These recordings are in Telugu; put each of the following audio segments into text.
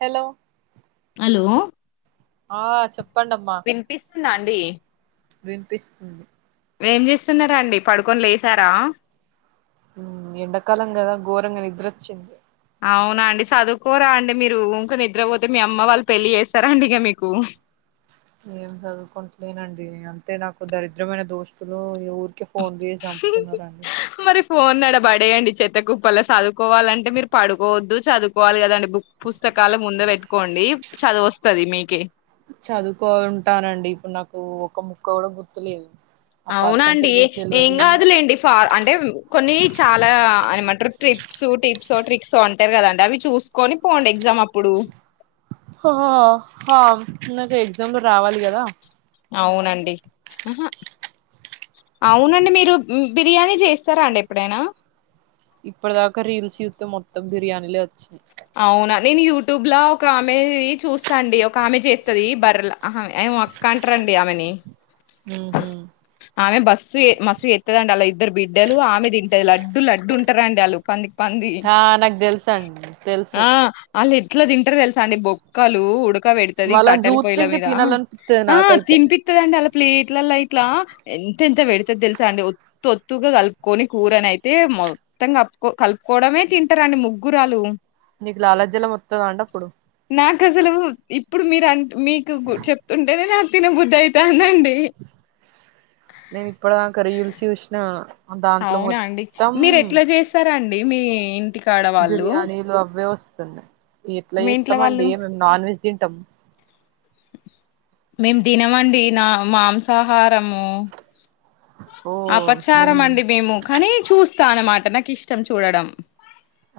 హలో అలో ఆ చెప్ ప్పండమ్మా న్నాండి వినిపిస్తుంది. ఏం చేస్తున్నరండి పడుకొని లేసారా మ్మ్ ఎండాకాలం కదా ఘోరంగా నిద్రొచ్చింది. అవునా అండి సదువుకోరా అండి మీరు ఉంక నిద్రపోతే మీ అమ్మ వాళ్ళు పెళ్ళి చేస్తరండి ఇగ మీకు ఏం చదువుకుంటలేనండి అంటే నాకు దరిద్రమైన దోస్తులు ఇగ ఊరికే ఫోన్ చేసి సంపుతున్నారండి. మరి ఫోన్ నెడ పడేయండి చెత్త కుప్పల్లో చదువుకోవాలంటే మీరు పడుకోవద్దు చదువుకోవాలి కదండి బుక్ పుస్తకాలు ముందు పెట్టుకోండి చదువు వస్తుంది మీకే చదువుకో ఉంటానండి ఇప్పుడు నాకు ఒక ముక్క కూడా గుర్తులేదు. ఆ అవునండి పర్సంటేజెస్ ఏం తెల్వదు కాదులేండి. అంటే కొన్ని చాలా ఏమంటారు ట్రిప్స్ టిప్స్ ఓ ట్రిక్స్ అంటారు కదాండి అవి చూసుకొని పోండి ఎగ్జామ్ అప్పుడు ఆ నాకు ఎగ్జామ్లు రావాలి కదా అవునండి అవునండి మీరు బిర్యానీ చేస్తారా అండి ఎప్పుడైనా ఇప్పటి దాకా రీల్స్ చూస్తే మొత్తం బిర్యానీలే వచ్చినాయి. అవునా నేను యూట్యూబ్ లో ఒక ఆమె చూస్తాండి. ఒక ఆమె చేస్తది బర్ ఆహా ఏం అక్క అంటారండి ఆమెని మ్హు ఆమె బస్సు మస్తు చేతదండి. ఇద్దరు బిడ్డలు ఆమె తింటారు లడ్డు లడ్డు ఉంటారండి ఆలు ప ఆ నాకు తెలుస అండి తెలుసు. ఆ ఆళ్ళు ఎట్లా తింటరూ తెలుసాండి బొక్కలు పెడుతది వాళ్ళని కట్టల చూస్తే పొయల ఇంకా మీద తినాలనిపిత్తది ఆ నాకైతే తినిపితద అండి ప్లేట్ ఇట్లలా ఇట్లా ఎంత ఎంత పెడతది తెలుసా అండి ఒత్తు ఒత్తుగా కలుపుకొని కూరన అయితే మొత్తం కకో కలుపుకోవడమే తింటారండి ముగ్గురాలు నీకు లాల జలం వతద అండి అప్పుడు నాకు అసలు ఇప్పుడు మీరు అ మీకు చెప్తుంటేనే తిన బుద్ధ అవుతందండి నేను ఇప్పుడు దాకా రీల్స్ చూసిన దాంట్లో అవునాండి మొత్తం మీరు ఎట్లా చేస్తారాండి దేమి ఇంటి బిర్యానీలో అవే వాస్ స్తున్నాయి ఎట్లా మీ ఇంట్లో వాళ్ళు ఏస్తామండి మేం నాన్ వెెజ్ తిం టం మేము తినమండి నా మాంసాహారము ఓ మేము అపచారం అండి మేము కానీ చూస్ స్తనమాట నాకు ఇష్టం చూడడం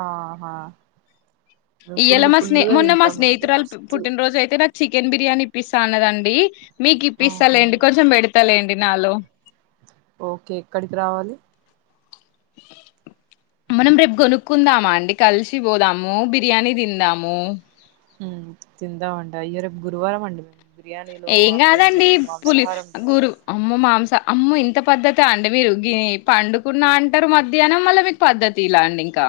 ఆహా మేము ఇయళ ఫుల్ మా స్నేహ ఫుల్గా మొన్న మా తింటామండి స్నేహితురాలు మస్తు పుట్టినరోజు అయితే నా చికెన్ బిర్యానీ ఇప్పిస్తా అన్నదండి మీకు ఇప్పస్తా ఆహా లెండి కొంచెం పెడి లేండి నాలో ఓకే ఎక్కడికి రావాలి మనం రేపు గొనుక్కుందామ అండి కలిసి పోదాము బిర్యానీ తిందాము తిందామం ఇ్య రేపు గురువారం అండి మే ఏం కాదండి పులి తినము గురు అమ్మ మాంస అమ్మ ఇంత పద్ద్దత అండి మీరు పండుకున్న అంటారు మధ్యాహ్నం మళ్ళీ మీకు పద్ద్దతి ఇలా అండి ఇంకా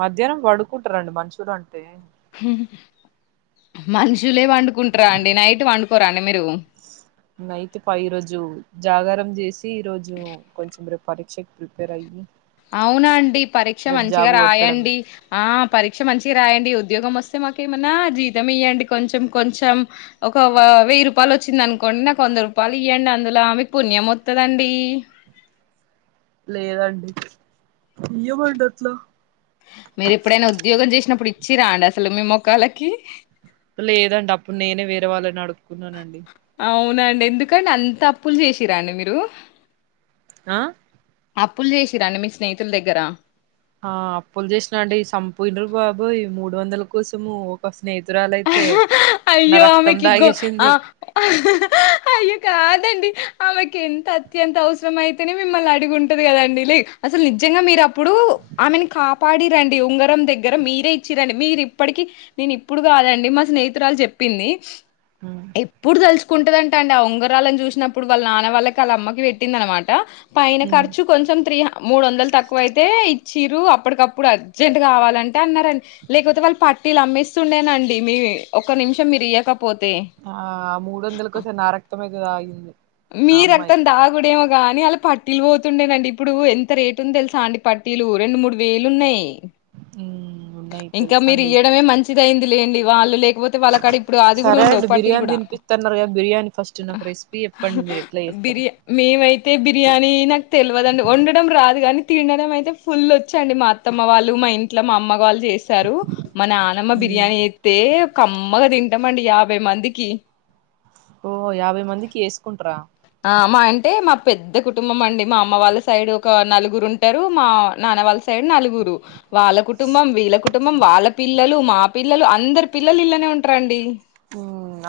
మధ్యాహ్నం పడుకుంటారండి మనుషులు అంటే మనుష్ మీరు నైట్ పా ఈరోజు జాగారం చేసి ఈరోోజు కొంచెం ర పరక్ష కి ప్రిపేయర్య అవునా అండి పరీక్ష మంచిగా కొట్టడమే రాయండి ఆ పరీక్ష మంచిగా రాయండి ఉద్యోగం వస్తే మాక ఏమైనా జీతం ఇయ్యండి కొంచెం కొంచెం ఒక వెయ్యి రూపాయలు వచ్చింది అనుకోండి నాకు వంద రూపాయలు ఇయ్యండి అందులో మీకు పుణ్యం వతుదండి లేదండి మీరు ఎప్పుడైనా ఉద్యోగం చేసినప్పుడు ఇచ్చిరా అండి అసలు మీ మొక్కాలకి లేదండి అప్పుడు నేనే వేరేవాళ్ళని అడు కున్నానండి నా అండి ఎందుకండి అంత అప్పులు చేసిరా అండి మీరు ఆ అప్పులు చేసిరండి మీ స్నేహితుల దగ్గర ఆ అప్పులు చేసినా అండి సంపూయిను బాబోయ మూడు వందల కోసము ఒకస అయ్యో రక్తం ఆమెకిగో ఆ తాగేసింది అయ్యో కాదండి ఆమెకి ఎంత అత్యంత అవసరం అయితేనే మిమ్మల్ని అడిగుంటది కదండి లే అసలు నిజంగా మీరు అప్పుడు ఆమెను కాపాడిరండి ఉంగరం దగ్గర మీరే ఇచ్చిరండి మీరు ఇప్పటికిీ నేను ఇప్పుడు కాదండి మా స్నేహితురాలు చెప్పింది ఎప్పుడు తలుచుకుంటద అండి ఉంగరాలని చూసినప్పుడు వాళ్ళ నాన్న వాళ్ళకలా అమ్మకి పెట్టింది అనమాట పైన ఖర్చు కొంచెం త్రీ హన్ మూడు వందలు తక్కువ అయితే చిరు అప్పటికప్పుడు అర్జెంట్ కావాలంటే అన్నారండి లేకపోతే వాళ్ళు పట్టీలు అమ్మేస్తుండే అండి మీ ఒక నిమిషం మీరు ఇయక ఆ మూడు వందల కోసం నా రక్తం అయితే తాగింది ఆ అమ్మాయి కానీ అలా పట్టీలు పోతుండేనండి ఇప్పుడు ఎంత రేటు ఉంది తెలుసా అండి పట్టీలు రెండు మూడు వేలు ఉన్నాయ్ ఉన్నాయి ఇంకా మీరు తెలుసండి ఇయ్యడమే మంచిది అయింది లేండి వాళ్ళు లే పోతే వాళ్ళ కాడ ఇప్పుడు అది కూడా సరే వద్దు వద్దు వాళ్లకాడ ఇప్పుడు అది కూడా ఉండవు అండి పట్టీలు బిర్యానీ కూడా తినిపిస్తున్నారు కదా బిర్యానీ ఫస్ట్ నాకు రెసిపీ చెప్పండి మీరు ఎట్లా చేస్తారు బిర్యా మేమైతే బిర్యానీ నాకు తెలవదండి వండడం రాదు కానీ తినడం అయితే ఫుల్ వచ్చండి మా అత్తమ్మ వాళ్ళు మా ఇంట్లో మా అమ్మ వాళ్ళు చేస్తారు మా నానమ్మ బి బిర్యానీ అయితే కమ్మగా తి ఉంటామండి యాభై మందికి ఓ యాభై మందికి ఏసుకుంటరా మా అమ్మ అంటే మా పెద్ద కుటుంబం అండి మా అమ్మ వాళ్ళ సైడ్ ఒక నలుగురు ఉంటారు మా నాన్న వాళ్ళ సైడ్ సైడ్ నలుగురు వాళ్ళ కుటుంబం వీళ్ళ కుట్ కుటుంబం వాళ్ళ పిల్లలు మా పిల్లలు అందరు పిల్లలు ఇలానే ఉంట్రాండి ఓ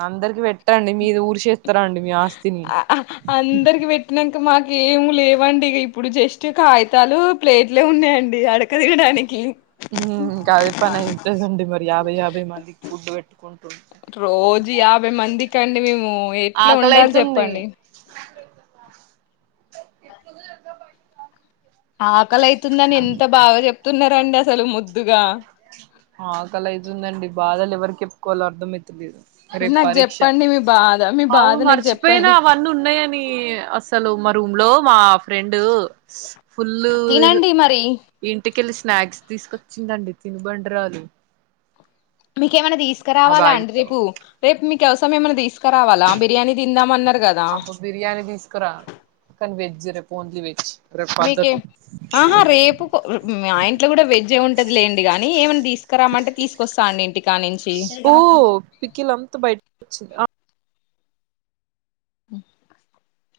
అందరికి పెట్టండి మీది ఊరు చే అ అందరికి పెట్టినాక ఇక మాకు ఏం లేవండి ఇక ఇప్పుడు జస్ట్ కాగితాలు ప్లేట్లే ఉన్నాయండి అడుక్కుతినడానికి గాదె పనైతండి మరియా యాభై మందికి ఫుడ్ పెట్టు రోజు యాభై మందికండి మేము ఎట్లా ఆకలి వండాలి అయితుంది చెప్పండి [unintelligible] ఆ ఆకలైతుందని ఎంత బాగా చెప్తున్నారండి అసలు ముద్దుగా ఆకలైతుందండి బాధలు ఎవరికి చెప్పుకోవాలో అర్థమై రేపు నాకు పరీక్ష చెప్పండి మీ బాధ మీ అవు బాధ నాకు మర్చిపోయినా చెప్పండి అవన్నీ ఉన్నాయని అసలు మ రూమ్ లో మా ఫ్రెండు ఫుల్లు తినండి మరి ఇంటికెల్లు స్నాక్స్ తీసుకొచ్చిందండి తినుబండరాలు మీకేమన్నా తీ ఆ తీస్కరావాలా బ్యాగ్ అండి ఇత్తావా రేపు మీ కోసం ఏమై తీసుకో రావాలా బిర్యానీ తిందామన్నారు కదా అబ్బ జ రేపు ఓన్లీ వెజ్ రేపు మీకే పద్ధతి ఆహా రేపు మా ఇంట్లో కూడా వెజ్జె ఉంటది లేండి కానీ ఏమన్నా తీసుకురామంటే తీసుకొస్తా అండి ఇంటికానుంచి ఓ పికిల్ అంతా బయట వచ్చింది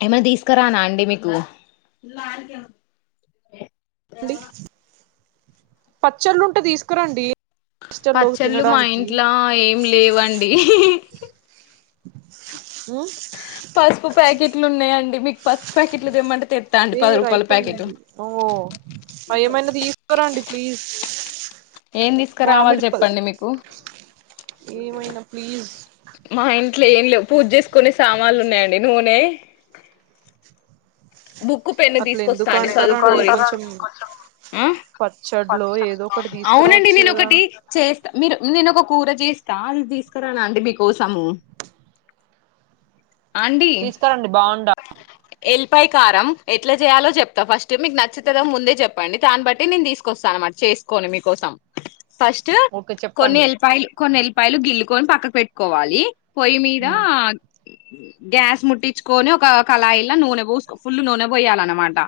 ఏమనా తీసుకురానా అండి మీకు అండి పచ్చళ్ళుంటే తీసుకురండి హాస్టల్లో పచ్చళ్ళు మా తినడానికి ఇంట్లో ఏం లేవండి ఉమ్ పసుపు ప్యాకెట్లు ఉన్నయండి మీ పసుపు ప్యాకెట్లు తెమ్మంటే తెత్తా అండి ఏ పది రూపాయల ప్యాకెట్ రైపయింది ఓ అ ఏమైనా తీసుకురాండి ప్లీజ్ ఏం తీసుకురావాలి మామిడిపల్ చెప్పండి మీకు ఏమైనా ప్లీజ్ మా ఇంట్లో ఏం లేవు పూజ చేసుకునే సామాన్లు ఉన్నాయండి నూనె బుక్ పెన్ను అట్ల తీసుకొస్తా ఎందుకు అండి చదుకో అంటారండి కొంచెం [unintelligible] పచ్చడ్లో ఏదో ఒకటి అవునండి తీసుకురావచ్చు నేను ఒక కదా ఒకటి చేస్తా మీరు నేను ఒక కూర చేస్తా అది తీసుకురాను అంటడి మీకోసము ఆడి తీసుకురండి బాగుండ ఎల్ పై కారం ఎట్లా చేయాలో చెప్తా ఫస్ట్ మీకు నచ్చిత ముందే చెప్పండి దాన్ని బట్టి నేను తీసుకొస్తానునమాట చేసుకోొని మీకోసం ఫస్ట్ ఓకే కొన్ని చెప్పండి ఎల్లిపాయలు కొన్ని ఎల్లిపాయలు గిల్లు కొని పక్క పెట్టుకోవాలి పొయ్యి మీద ఉమ్ గ్యాస్ ముట్టించుకొని ఒక కళాయిలా నూనె పూసి ఫుల్లు నూనె పోయాలన్నమాట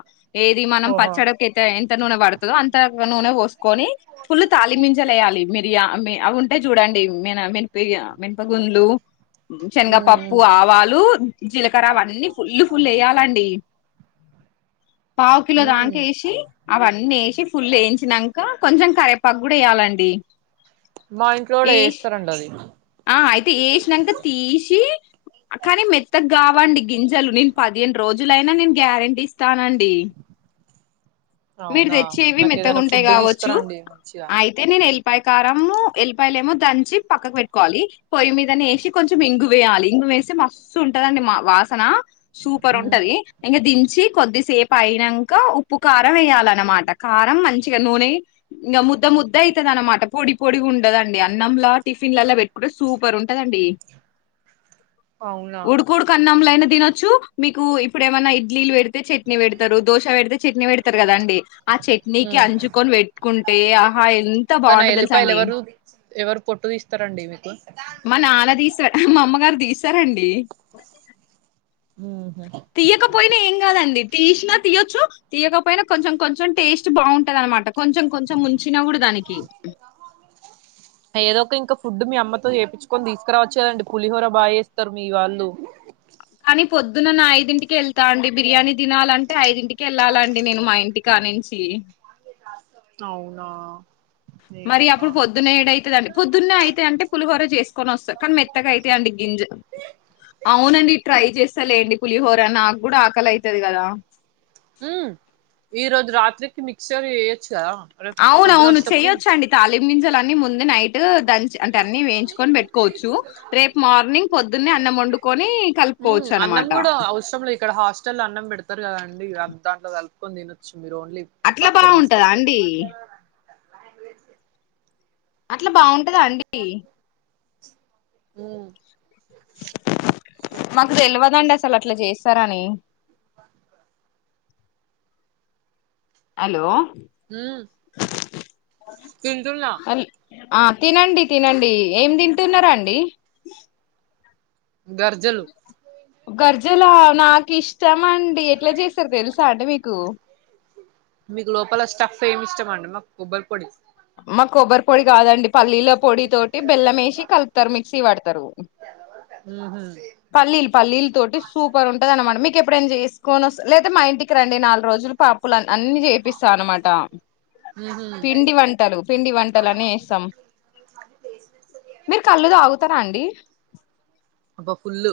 ఏది మనం ఓహో పచ్చడికి ఎంత నూనె పడుతుందో అంత నూనె పోసుకొని ఫుల్ తాలిమంజలుయాలి మిరియా అవి ఉంటే చూడండి మిన మప మనపగుంలు ఉమ్ శనగపప్పు ఆవాలు జీలకర్ర అవన్నీ ఫుల్ ఫుల్ వేయాలండి [unintelligible] పావు కిలో ఉమ్ దాంకా ఉమ్ వేసి అవన్నీ వేసి ఫుల్ వేయించినాక కొంచెం కరవేపాకు కూడా వేయ్యాలండి మా ఇంట్లో ఏ కూడా చేస్తారండి అది అయితే వసినాక తీసి కానీ మెత్త కావండి గింజలు నేను పదిహేను రోజులు జులైనా నేను గ్యారెంటీ ఇస్తానండి మీరు అవునా తెచ్చేవి నాకు ఏదైనా మేతగుంటాయి ఫుడ్ కావచ్చు తీసుకురండి మంచిగా అయితే నేను వెల్ ఉల్లిపాయకారము ఎల్లిపాయలుమో దంచి పక్కకు పెట్టుకోవాలి పోయ్యి మీదనే వేసి కొంచెం ఇంగు వేయాలి ఇంగు వేసి మస్తు ఉంటదండి మ వాసన సూపర్ ఉమ్ ఉంటది ఇంకా దించ చ్చి కొద్దిసేపు అయినంక ఉప్పు కారం కారం వేయాలనమాట కారం మంచిగా నూనె ఇంకా ముద్ద ముద్ద అయితది అనమాట పొడి పొడి ఉండదండి అన్నంలా టిఫిన్లలా పెట్టుకుంటే సూపర్ ఉంటదండి అవునా ఉడుకుడుకున్నంలో అయినా తినొచ్చు మీకు ఇప్పుడు ఏమైన్నా ఇడ్లిలు పెడితే చట్నీ పెడుతరు దోశ పెడితే చట్నీ పెడతరు కదండి ఆ చట్నీకి ఉమ్ అంచుకొని పెట్టుకుంటే ఆహా ఎంత కానీ ఆ బాగుంటో తెలుసా ఎల్లిపాయలు అండి ఎవరు ఎవరు పొట్టు ఇస్తారంండి మీకు మా నాన్న తీస్తారు మా అమ్మగారు తీస్తారండి ఉహు తీయకపోయినా ఏం కాదండి తీసినా తీయొచ్చు తీయకపోయినా కొంచెం కొంచెం టేస్ట్ బాగుంటది అనమాట కొంచెం కొంచెం ముంచిన కూడా దానికి ఏదో ఒక ఇంకా ఫుడ్ మీ అమ్మతో చేపించుకొని తీసుకురావచ్చు కాదండి పులిహోర బాగాచెస్తారు మీ వాళ్ళు కానీ పొద్దునన ఐదింటికి వెళ్తా అండి బిర్యానీ తినాలంటే ఐదింటికి వెళ్లాలండి నేను మా ఇంటికి కా నించి అవునా మరి అప్పుడు ఇంకా పొద్దున్న ఏదయితడండి పొద్దున్న అయితే అంటే పులిహోర చేసుకొని వస్తంది కానీ మెత్తగా అయితయండి గింజలు అవునండి ట్రై చేస్త అసలేండి పులిహోర నాకు కూడా ఆకలి అయితదికదా మ్ ఈ రోజు రాత్రికి మిక్సర్ చేయచ్చుగాద అవునవును చేయచండి తాలింపు గింజలన్నీ ముందే నైట్ దంచి అంటే అన్ని వేయించుకొని పెట్టుకోవచ్చు రేపు మార్నింగ్ పొద్దున్న అన్నం వండుకొని హ్మ్ కలుపుకోవచ్చు అన్నం అనమాట కూడా అవసరం లేదు ఇక్కడ హాస్టల్ అన్నం పెడతారుకాందండి ఇగ దాంట్లో కలుపుకొని తినొచ్చు మీరు ఓన్లీ అట్లా పచ్చడి బాగుంటదా తీసుకొస్తే అండి అట్లా బాగుంటదా అండి హుమ్మ్ మాకు తెలివదండి అసలు అట్లా చేసి చేస్తారని హలో మ్ తింటున్న అల్- ఆ తినండి తినండి ఏం తింటున్నారండి గర్జలు గర్జలా నాకు ఇష్టం అండి ఎట్లా చేసారు తెలుసా అంటడి మీకు మీకు లోపల స్టఫ్ ఏమి ఇష్టంమండి మాకు కొబ్బరి పొడి మా కొబ్బరి పొడి కాదండి పల్లీల పొడి తోటి బెల్లం వేసి కలుపుతారు మిక్సీ వాడతారు ఊహూ పల్లీలు పల్లీల తోటి సూపర్ ఉంటది అనమాట మీకు ఎప్పుడైం చేస్త సుకొనొస్తా మా ఇంటికి రండి నాలుగు రోజులు పాప్పులు అన్ని చేపిస్తా అన్నమాట ఊహూ పిండి వంట పిండి వంటలుని చేస్తాం మీరు కళ్ళు తాగుతారా అండి అబ ఫుల్లు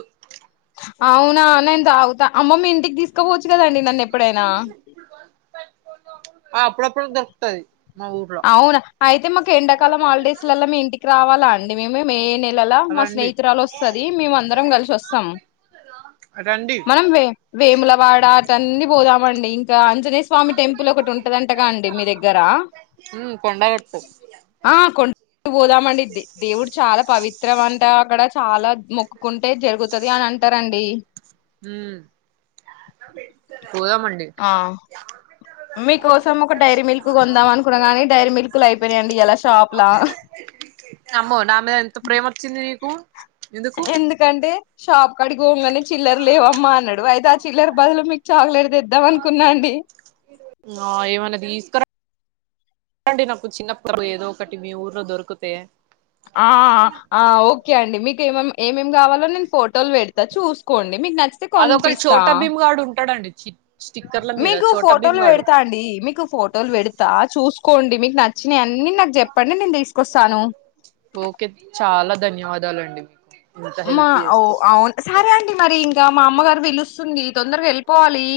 అవునా నేను తాగుతా అమ్మమ్మ ఇంటికి తీస్ ఇక్కపోవచ్చు కదండి నన్ను ఎప్పుడైనా స్తది అవునా అయితే మాకు ఎండాకాలం హాలిడేస్ ల్లా మీ ఇంటికి రావాల లాండి మేమే ల్లల మా రండి స్నేహితురాలు వస్తుంది మేము అందరం కలిసి వస్తాం రండి మనం వేములవాడ అటన్నీ పోదామ అండి ఇంకా అంజనే స్వామి టెంపుల్ ఒకటి ఉంటదంటగా అండి మీ దగ్గర ఉమ్ కొండగట్టు ఆ కొం పోదామండిది దేవుడు చాలా పవిత్రం అంట అక్కడ చాలా మొక్కుకుంటే జరుగుతది అని అంటరండి ఉమ్ పోదామండి మీకోసం ఒక డైరీ మిల్క్ కొందాం అనుకున్నా గాని డైరీ మిల్క్లు అయిపోనాయండి ఇలా షాప్లా కు ఎందుకంటే షాప్ అడిగగానే చిల్లర లేవమ్మా అన్నాడు అయితే చిల్లర్ బదులు మీక్ చాక్లెట్ తెద్దాం అనుకున్నా అండి ఆ ఏమన్నా తీసుకరా అంటే నాకు చిన్న ప ఏదో ఒకటి మీ ఊర్లో దొరికితే ఆ ఆ ఓకే అండి మీకేమ ఏఎం ఏం కావాలో నేను ఫోటోలు పెడతా చూసుకోండి మీకు నచ్చితే కొనిపిస్తా చిట్ మీకు ఫోటోలు పెడతా అండి మీకు ఫోటోలు పెడతా చూసు కోండి మీకు నచ్చినవి అన్నీ నాకు చెప్పండి నేను తీసుకొస్తాను ఓకే చాలా ధన్యవాదాలండి ఇంత మా హెల్ప్ ఓ చేస్తురు అవును సరే అండి మరి ఇంకా మా అమ్మగారు పిలుస్తూ చంది తొందరగా వెళ్ిపోవాలి